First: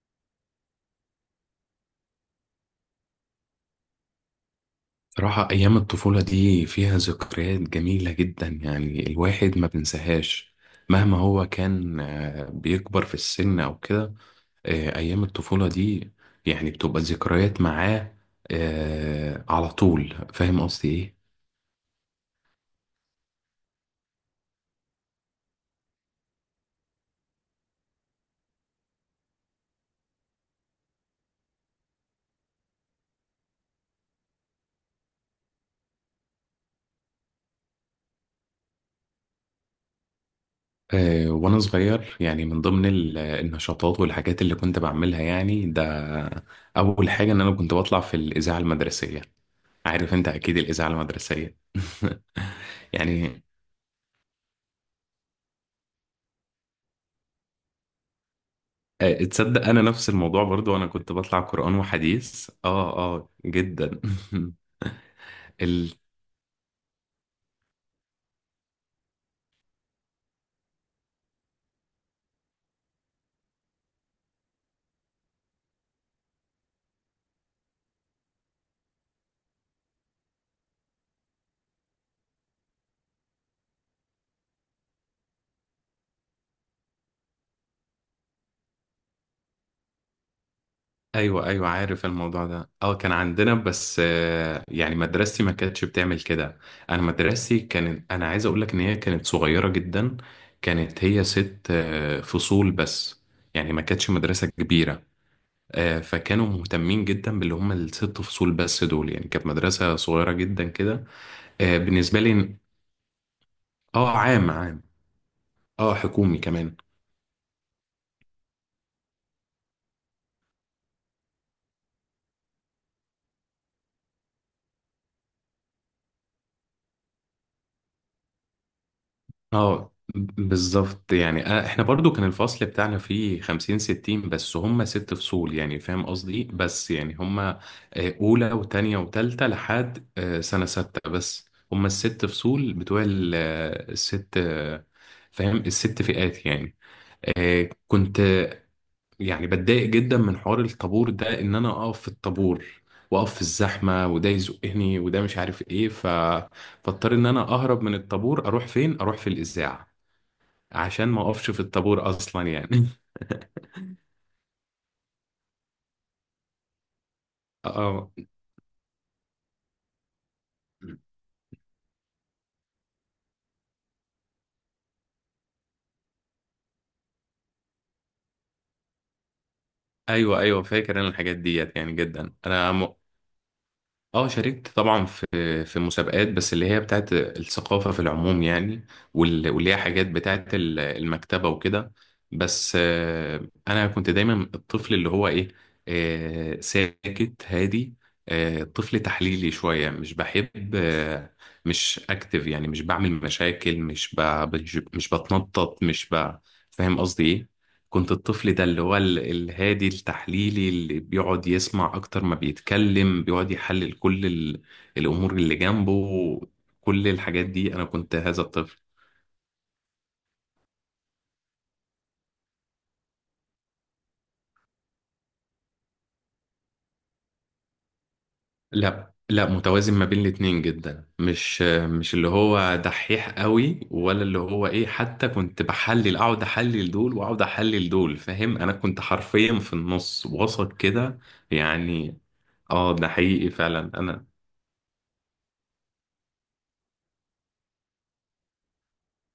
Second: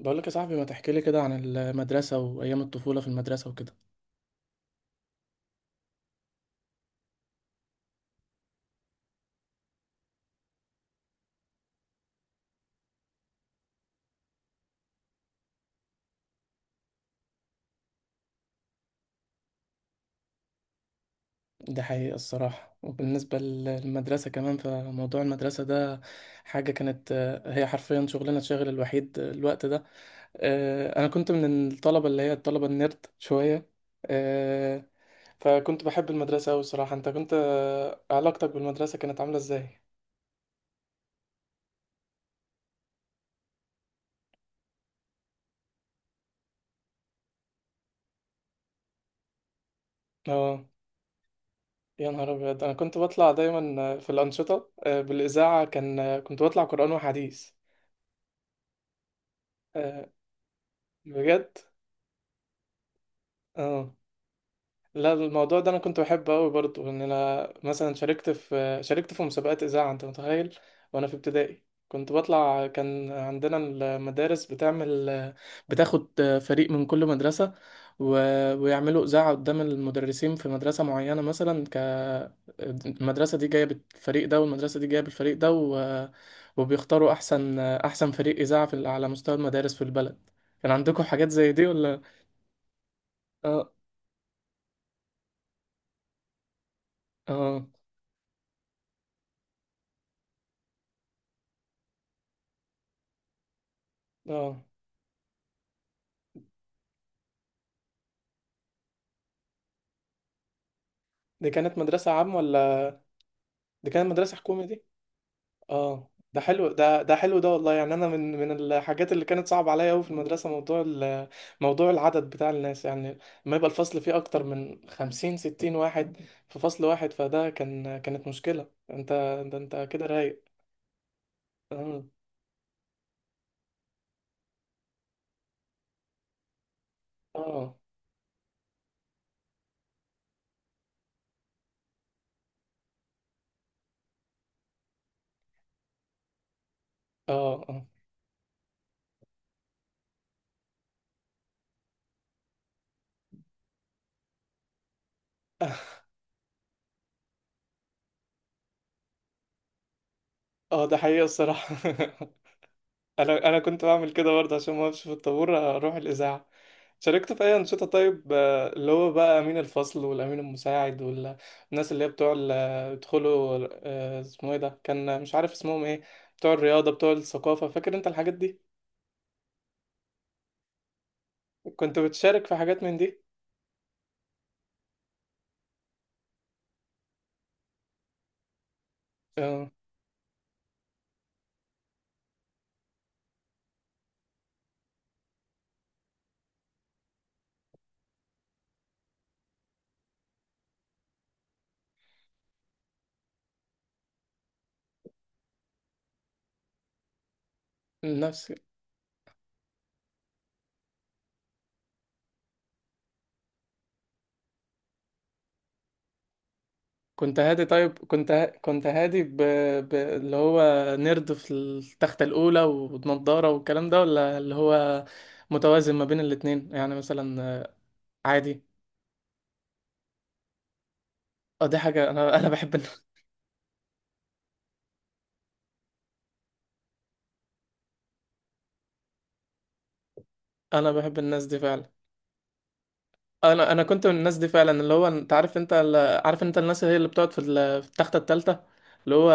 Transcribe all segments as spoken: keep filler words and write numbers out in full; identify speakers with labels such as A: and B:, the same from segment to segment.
A: بقول لك يا صاحبي ما تحكي لي كده عن المدرسة وأيام الطفولة في المدرسة وكده.
B: صراحة أيام الطفولة دي فيها ذكريات جميلة جدا، يعني الواحد ما بنساهاش مهما هو كان آه، بيكبر في السن أو كده. آه، أيام الطفولة دي يعني بتبقى ذكريات معاه. آه، على طول، فاهم قصدي إيه؟
A: دي حقيقة الصراحة. وبالنسبة للمدرسة كمان، فموضوع المدرسة ده حاجة كانت، آه، هي حرفيا شغلنا الشاغل الوحيد الوقت ده. آه، أنا كنت من الطلبة اللي هي الطلبة النيرد شوية. آه، فكنت بحب المدرسة أوي الصراحة. أنت كنت، آه، علاقتك بالمدرسة كانت عاملة إزاي؟
B: آه، وأنا صغير، يعني من ضمن ال- آه، النشاطات والحاجات اللي كنت بعملها، يعني ده أول حاجة إن أنا كنت بطلع في الإذاعة المدرسية. عارف أنت أكيد
A: اه،
B: الإذاعة المدرسية.
A: يا نهار أبيض. أنا كنت بطلع
B: يعني
A: دايما في الأنشطة، آه، بالإذاعة كان كنت بطلع قرآن وحديث.
B: آه، تصدق انا
A: آه،
B: نفس الموضوع برضو، انا كنت بطلع
A: بجد،
B: قرآن وحديث. اه اه
A: اه.
B: جدا.
A: لا، الموضوع ده انا
B: ال...
A: كنت بحبه قوي برضو. ان انا مثلا شاركت في شاركت في مسابقات اذاعه، انت متخيل. وانا في ابتدائي كنت بطلع. كان عندنا المدارس بتعمل، بتاخد فريق من كل مدرسه و... ويعملوا اذاعه قدام المدرسين في مدرسه معينه. مثلا ك المدرسه دي جايه بالفريق ده، والمدرسه دي جايه بالفريق ده، و... وبيختاروا احسن احسن فريق اذاعه في... على مستوى المدارس في البلد. كان عندكم حاجات
B: ايوه
A: زي دي
B: ايوه،
A: ولا؟
B: عارف الموضوع ده. اه، كان عندنا،
A: اه،
B: بس آه، يعني مدرستي ما كانتش بتعمل كده. انا مدرستي
A: اه،
B: كانت انا عايز اقول لك ان هي كانت صغيرة جدا. كانت هي ست آه، فصول بس، يعني ما كانتش مدرسة
A: اه.
B: كبيرة. آه، فكانوا مهتمين جدا باللي هم الست فصول بس دول، يعني كانت مدرسة صغيرة جدا كده.
A: دي
B: آه،
A: كانت مدرسة
B: بالنسبة
A: عام
B: لي.
A: ولا دي كانت
B: اه،
A: مدرسة
B: عام
A: حكومي
B: عام.
A: دي؟
B: اه،
A: اه،
B: حكومي
A: ده حلو
B: كمان.
A: ده، ده حلو ده والله. يعني انا من من الحاجات اللي كانت صعبة عليا قوي في المدرسة موضوع ال- موضوع العدد بتاع الناس يعني. لما يبقى الفصل فيه اكتر من خمسين ستين واحد في فصل واحد، فده كان، كانت مشكلة. انت ده انت
B: اه
A: كده رايق.
B: بالظبط، يعني أنا- احنا
A: اه،
B: برضو كان الفصل بتاعنا فيه خمسين ستين، بس هم ست فصول، يعني فاهم قصدي إيه؟ بس يعني هم آه،
A: اه،
B: اولى وتانية وتالتة لحد آه، سنة ستة، بس هم الست فصول بتوع ال- آه، الست آه، فاهم الست فئات يعني.
A: اه،
B: آه،
A: اه,
B: كنت آه، يعني بتضايق جدا من حوار الطابور ده، ان انا اقف في الطابور واقف في الزحمة وده يزقني وده مش عارف ايه ف... فاضطر ان انا اهرب من الطابور. اروح فين؟ اروح في الاذاعة،
A: آه، ده
B: عشان ما
A: حقيقة
B: اقفش في
A: الصراحة.
B: الطابور اصلا يعني.
A: انا انا كنت بعمل كده برضه عشان ما اقفش في الطابور، اروح الاذاعه. شاركت في اي انشطه
B: اه،
A: طيب، آه، اللي هو بقى امين الفصل والامين المساعد، والناس اللي هي بتوع ال- بيدخلوا، آه، اسمه ايه ده، كان مش عارف اسمهم ايه، بتوع الرياضه بتوع الثقافه. فاكر انت الحاجات دي؟
B: ايوه ايوه، فاكر انا الحاجات ديت يعني
A: كنت
B: جدا
A: بتشارك في
B: انا
A: حاجات
B: م...
A: من دي؟
B: اه شاركت طبعا في في مسابقات، بس اللي هي بتاعت الثقافة في العموم يعني. وال-
A: اه،
B: واللي هي حاجات بتاعت ال- المكتبة وكده. بس آه، انا كنت دايما الطفل اللي هو ايه، آه، ساكت هادي، آه، طفل تحليلي شوية، مش بحب آه، مش اكتف، يعني مش بعمل مشاكل، مش ب- مش مش بتنطط، مش ب- فاهم قصدي إيه؟ كنت الطفل
A: نفسي.
B: ده اللي هو ال- الهادي التحليلي، اللي بيقعد يسمع أكتر ما بيتكلم، بيقعد يحلل كل ال- الأمور اللي جنبه. كل
A: كنت
B: الحاجات
A: هادي
B: دي أنا
A: طيب؟
B: كنت
A: كنت
B: هذا
A: ه...
B: الطفل.
A: كنت هادي ب... ب... اللي هو نرد في التختة الأولى ونضارة والكلام ده، ولا اللي هو متوازن ما بين الاتنين يعني مثلا عادي؟
B: لا لا، متوازن ما بين الاتنين جدا، مش
A: اه، دي حاجة
B: مش اللي
A: انا انا بحب
B: هو
A: الن-
B: دحيح قوي ولا اللي هو ايه. حتى كنت بحلل، اقعد احلل دول واقعد احلل دول. فاهم، انا كنت حرفيا في النص وسط
A: انا بحب
B: كده
A: الناس دي فعلا.
B: يعني. اه، ده حقيقي
A: انا انا
B: فعلا.
A: كنت من
B: انا
A: الناس دي فعلا. اللي هو انت عارف انت ال- عارف انت الناس اللي هي اللي بتقعد في ال- في التختة التالتة، اللي هو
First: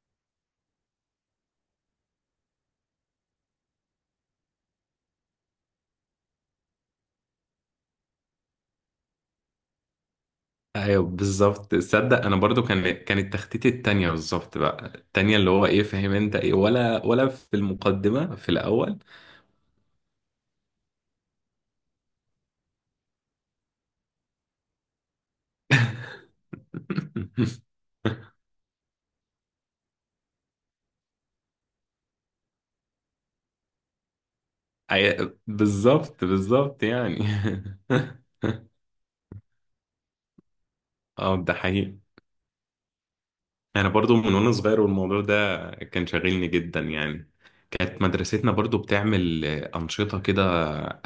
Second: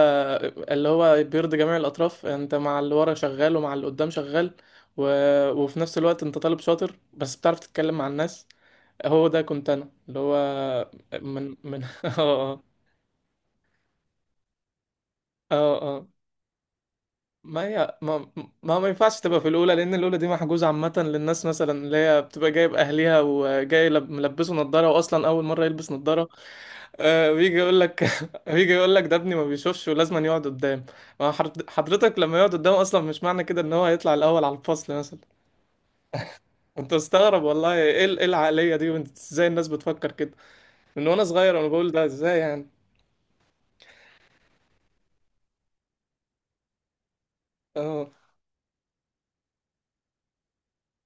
A: اللي هو بيرضي جميع الاطراف. انت مع اللي ورا شغال، ومع اللي قدام شغال، و... وفي نفس الوقت انت طالب شاطر بس بتعرف تتكلم مع الناس. هو ده كنت انا اللي هو.
B: ايوه
A: من
B: بالظبط،
A: من
B: تصدق انا
A: اه، اه،
B: برضو كان كانت تخطيطي التانية بالظبط. بقى التانية اللي
A: اه،
B: هو ايه،
A: آه.
B: فاهم انت ايه، ولا ولا في
A: ما هي ما
B: المقدمة في
A: ما, ما
B: الاول؟
A: ينفعش تبقى في الاولى، لان الاولى دي محجوزه عامه للناس مثلا اللي هي بتبقى جايب اهليها وجاي لب- ملبسه نظاره، واصلا اول مره يلبس نظاره. آه، بيجي يقول لك بيجي يقول لك ده ابني ما بيشوفش ولازم يقعد قدام. ما حر- حضرتك لما يقعد قدام اصلا مش معنى كده ان هو هيطلع الاول على الفصل مثلا.
B: أي- بالظبط بالظبط
A: انت
B: يعني.
A: استغرب والله، ايه ال- إيه العقليه دي، وانت ازاي الناس بتفكر كده؟ من وانا
B: اه ده
A: صغير انا بقول
B: حقيقي،
A: ده ازاي يعني.
B: انا برضو من وانا صغير والموضوع ده كان شاغلني جدا يعني. كانت
A: اه،
B: مدرستنا برضو بتعمل أنشطة كده،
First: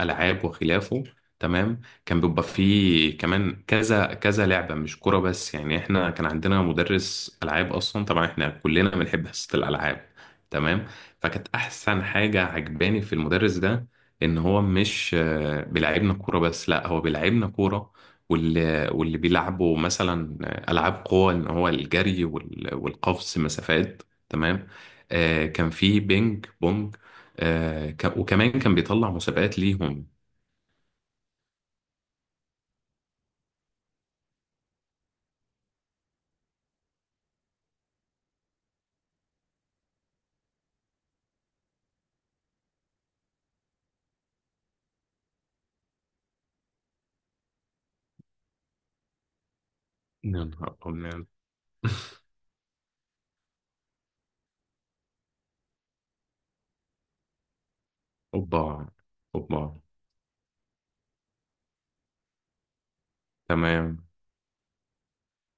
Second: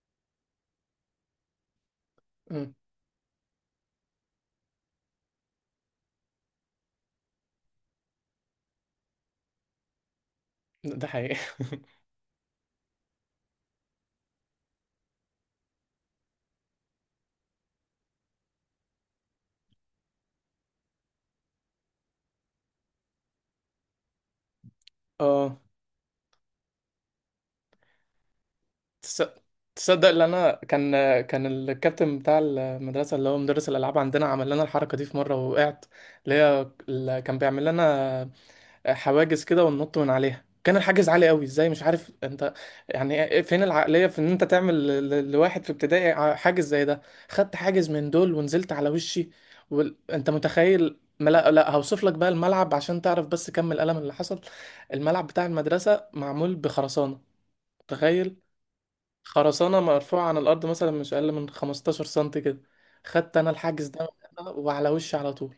B: ألعاب وخلافه. تمام. كان بيبقى
A: أمم،
B: فيه كمان كذا كذا لعبة، مش كرة بس، يعني احنا كان عندنا مدرس ألعاب أصلا. طبعا احنا كلنا بنحب حصة الألعاب. تمام.
A: ده حقيقي.
B: فكانت أحسن حاجة عجباني في المدرس ده، إن هو مش آه، بيلعبنا كورة بس، لا، هو بيلعبنا كورة واللي واللي بيلعبوا مثلا ألعاب قوة، إن هو الجري وال- والقفز مسافات. تمام. آه،
A: اه،
B: كان في بينج بونج. آه، ك- وكمان كان بيطلع
A: تس-
B: مسابقات ليهم.
A: تصدق ان انا كان، كان الكابتن بتاع المدرسه اللي هو مدرس الالعاب عندنا عمل لنا الحركه دي في مره وقعت، اللي هي اللي كان بيعمل لنا حواجز كده وننط من عليها. كان الحاجز عالي قوي ازاي مش عارف انت. يعني فين العقليه في ان انت تعمل ل- ل- لواحد في ابتدائي ع- حاجز زي ده. خدت حاجز من دول ونزلت على وشي. وانت
B: يا نهار
A: متخيل.
B: أبيض.
A: ما لا لا، هوصف لك بقى الملعب عشان تعرف بس كم الألم اللي حصل. الملعب بتاع المدرسه معمول بخرسانه، متخيل.
B: اوبا اوبا،
A: خرسانة مرفوعة عن الأرض مثلا مش أقل من خمستاشر سنتي كده. خدت أنا الحجز
B: تمام.
A: ده وعلى وشي على طول.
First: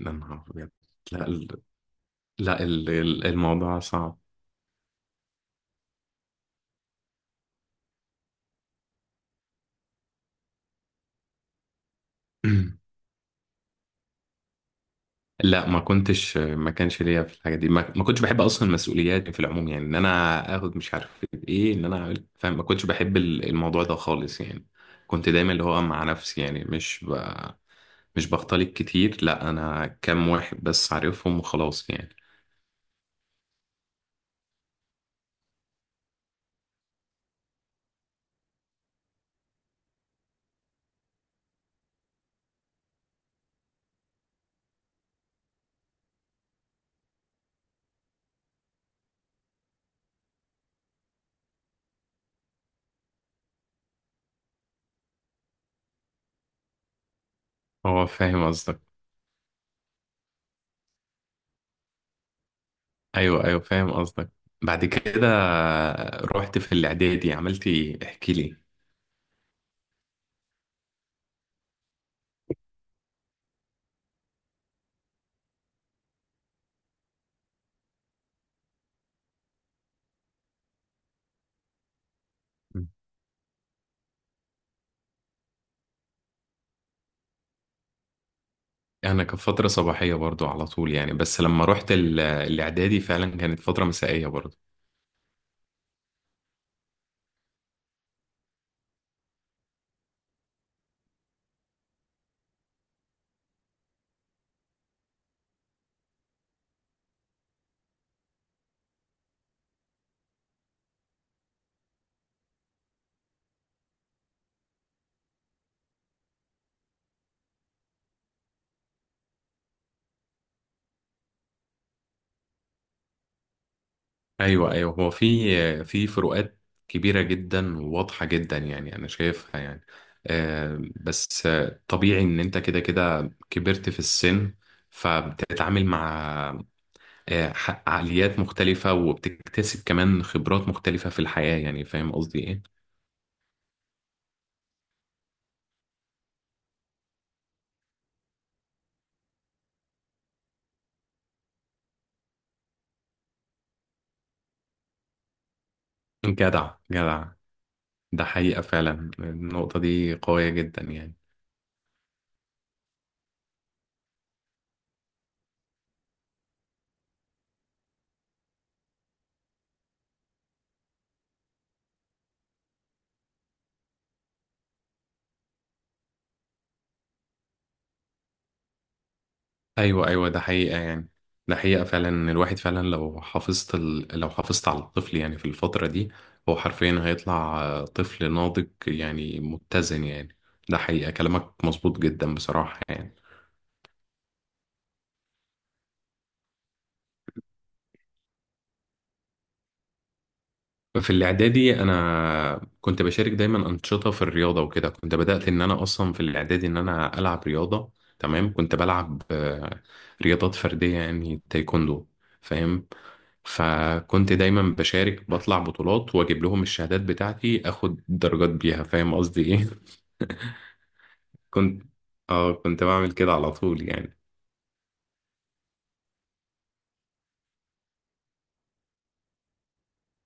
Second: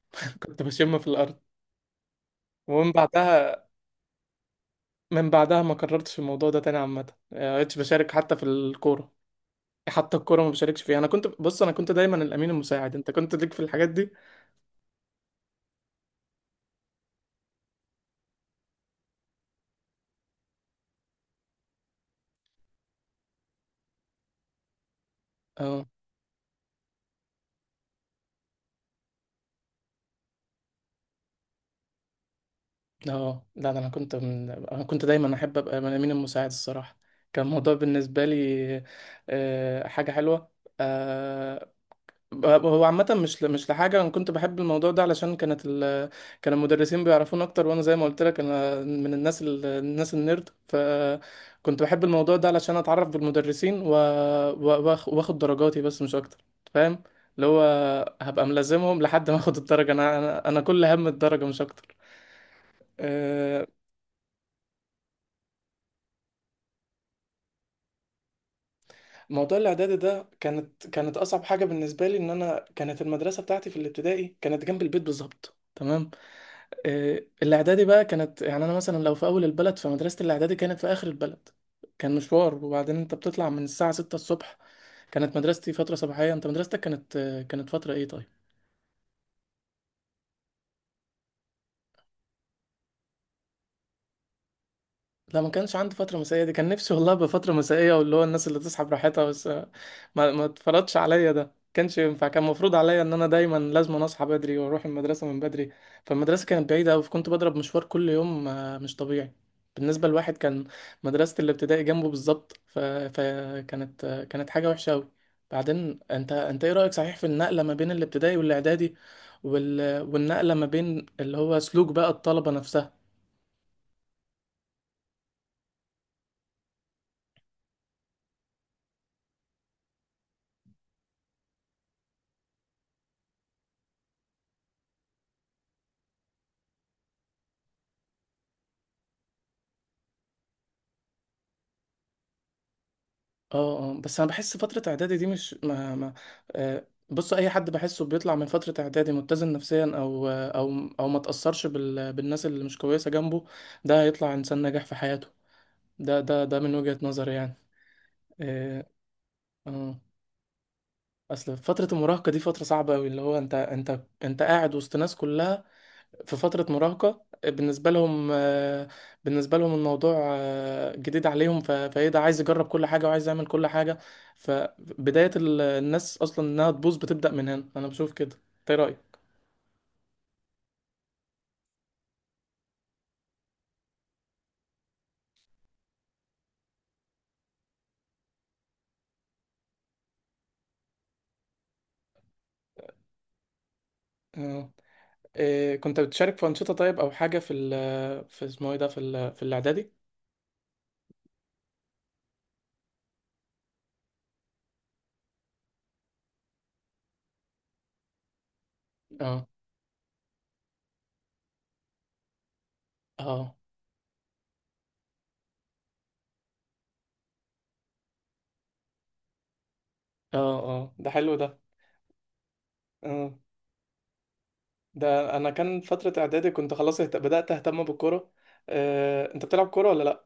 B: يا نهار
A: كنت
B: أبيض.
A: بشم في
B: لا
A: الأرض.
B: ال- لا ال-
A: ومن
B: ال-
A: بعدها،
B: الموضوع صعب.
A: من بعدها ما كررتش الموضوع ده تاني عامة يعني. ما بقتش بشارك حتى في الكورة. حتى الكورة ما بشاركش فيها. أنا كنت بص، أنا كنت دايما الأمين المساعد. أنت كنت ليك في الحاجات دي؟
B: لا، ما كنتش ما كانش ليا في الحاجه دي. ما, ما كنتش بحب اصلا المسؤوليات في العموم، يعني ان انا اخد مش عارف ايه، ان انا اعمل، فاهم؟ ما كنتش بحب ال- الموضوع ده خالص يعني. كنت دايما اللي هو
A: أه،
B: مع نفسي، يعني مش ب... مش بختلط كتير. لا، انا كام واحد بس عارفهم وخلاص يعني.
A: أه، لا. ده أنا كنت من... أنا كنت دايما أحب أبقى من الأمين المساعد الصراحة. كان الموضوع بالنسبة لي، آه، حاجة حلوة. آه، هو عامة مش ل- مش لحاجة. أنا كنت بحب الموضوع ده علشان كانت ال... كان المدرسين بيعرفون أكتر. وأنا زي ما قلت لك أنا من الناس ال... الناس النيرد، فكنت بحب الموضوع ده علشان أتعرف بالمدرسين، و... و... وآخ- وآخد درجاتي بس مش أكتر. فاهم، اللي هو
B: هو فاهم
A: هبقى
B: قصدك.
A: ملازمهم لحد ما آخد الدرجة. أنا أنا, أنا كل هم الدرجة مش أكتر.
B: ايوه ايوه،
A: آه،
B: فاهم قصدك. بعد كده رحت في الاعدادي، عملت ايه، احكي لي.
A: موضوع الإعدادي ده كانت كانت أصعب حاجة بالنسبة لي. إن أنا كانت المدرسة بتاعتي في الابتدائي كانت جنب البيت بالظبط، تمام. آه، الاعدادي بقى كانت، يعني انا مثلا لو في اول البلد فمدرسه الاعدادي كانت في اخر البلد. كان مشوار.
B: مم.
A: وبعدين انت بتطلع من الساعه سته الصبح. كانت مدرستي فتره صباحيه. انت مدرستك كانت، آه، كانت فتره ايه طيب؟
B: انا كانت فتره صباحيه برضو على طول يعني، بس لما رحت ال- الاعدادي فعلا كانت فتره مسائيه برضو.
A: لا، ما كانش عندي فترة مسائية دي. كان نفسي والله أبقى فترة مسائية، واللي هو الناس اللي تصحى براحتها. بس آه، ما ما اتفرضش عليا ده، كانش ينفع. كان المفروض عليا ان انا دايما لازم اصحى بدري واروح المدرسة من بدري. فالمدرسة كانت بعيدة أوي، فكنت بضرب مشوار كل يوم، آه، مش طبيعي بالنسبة لواحد كان مدرسة الابتدائي جنبه بالظبط. ف... فكانت، آه، كانت حاجة وحشة أوي. بعدين انت، انت ايه رأيك صحيح في النقلة ما بين الابتدائي والاعدادي، وال... والنقلة ما بين اللي هو سلوك بقى الطلبة نفسها؟
B: ايوه ايوه، هو في في فروقات كبيره جدا وواضحه جدا، يعني انا شايفها يعني. آه، بس آه، طبيعي ان انت كده كده كبرت في السن، فبتتعامل مع آه، ح- عقليات مختلفة وبتكتسب كمان خبرات مختلفة في الحياة، يعني فاهم قصدي ايه؟
A: اه، اه، بس انا بحس فترة اعدادي دي مش ما ما آه. بص، اي حد بحسه بيطلع من فترة اعدادي متزن نفسيا، او او او ما تأثرش بال بالناس اللي مش كويسة جنبه، ده هيطلع انسان ناجح في حياته. ده ده ده
B: جدع
A: من وجهة
B: جدع.
A: نظري يعني.
B: ده حقيقة
A: اه،
B: فعلا، النقطة
A: آه.
B: دي قوية جدا يعني.
A: اصل فترة المراهقة دي فترة صعبة قوي، اللي هو انت، انت انت قاعد وسط ناس كلها في فترة مراهقة. بالنسبة لهم، آه، بالنسبة لهم الموضوع، آه، جديد عليهم. ف- فايه ده عايز يجرب كل حاجة وعايز يعمل كل حاجة. فبداية ال- الناس أصلا إنها تبوظ بتبدأ من هنا. أنا بشوف كده. إنت إيه رأيك؟
B: ايوه ايوه، ده حقيقة يعني. ده حقيقة فعلا إن الواحد فعلا لو حافظت ال... لو حافظت على الطفل يعني في الفترة دي، هو حرفيا هيطلع آه، طفل ناضج يعني، متزن يعني. ده حقيقة كلامك مظبوط جدا بصراحة يعني.
A: آه. إيه، كنت بتشارك في أنشطة طيب أو حاجة في ال في اسمه إيه ده، في ال في الإعدادي؟
B: في الاعدادي انا كنت بشارك دايما انشطه في الرياضه وكده. كنت بدات ان انا اصلا في الاعدادي ان انا العب رياضه. تمام. كنت بلعب
A: اه،
B: آه، رياضات فرديه، يعني تايكوندو، فاهم؟
A: اه،
B: فكنت دايما بشارك، بطلع بطولات واجيب لهم الشهادات بتاعتي، اخد درجات بيها. فاهم قصدي ايه؟
A: اه، اه، ده حلو ده.
B: كنت اه كنت بعمل
A: اه،
B: كده على طول يعني.
A: ده أنا كان فترة إعدادي كنت خلاص اهت- بدأت أهتم بالكورة. آه. أنت بتلعب كورة ولا لأ؟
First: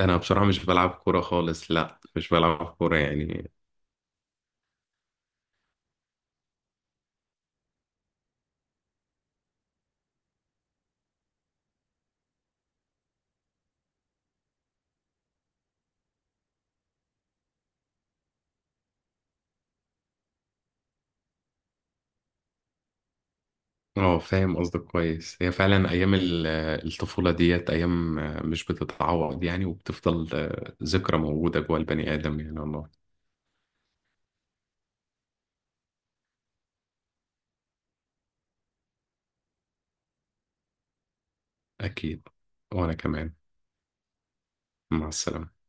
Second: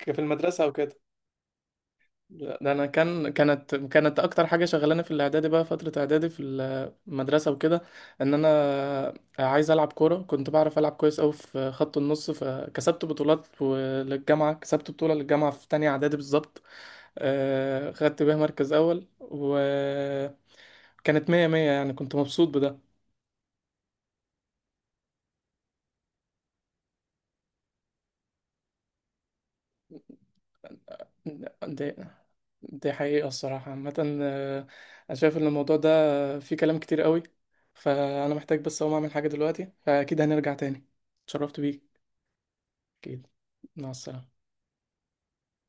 B: انا بصراحه
A: المدرسة
B: مش
A: أو
B: بلعب
A: كده؟
B: كوره خالص. لا، مش
A: لا،
B: بلعب
A: ده انا
B: كوره
A: كان،
B: يعني.
A: كانت كانت اكتر حاجه شغلاني في الاعدادي بقى فتره اعدادي في المدرسه وكده ان انا عايز العب كوره. كنت بعرف العب كويس قوي في خط النص، فكسبت بطولات للجامعه. كسبت بطوله للجامعه في تانية اعدادي بالظبط. آه، خدت بيها مركز اول، وكانت مية مية يعني. كنت مبسوط.
B: اه، فاهم قصدك كويس. هي فعلا ايام ال- آه، الطفوله ديت، ايام آه، مش بتتعوض يعني، وبتفضل آه، ذكرى موجوده جوه
A: بده،
B: البني ادم، يعني والله.
A: دي حقيقة الصراحة. عامة آه، أنا شايف إن الموضوع ده، آه، فيه كلام كتير قوي. فأنا محتاج بس أقوم أعمل حاجة دلوقتي، فأكيد هنرجع تاني. اتشرفت بيك.
B: اكيد. وانا
A: أكيد.
B: كمان.
A: مع السلامة.
B: مع السلامه.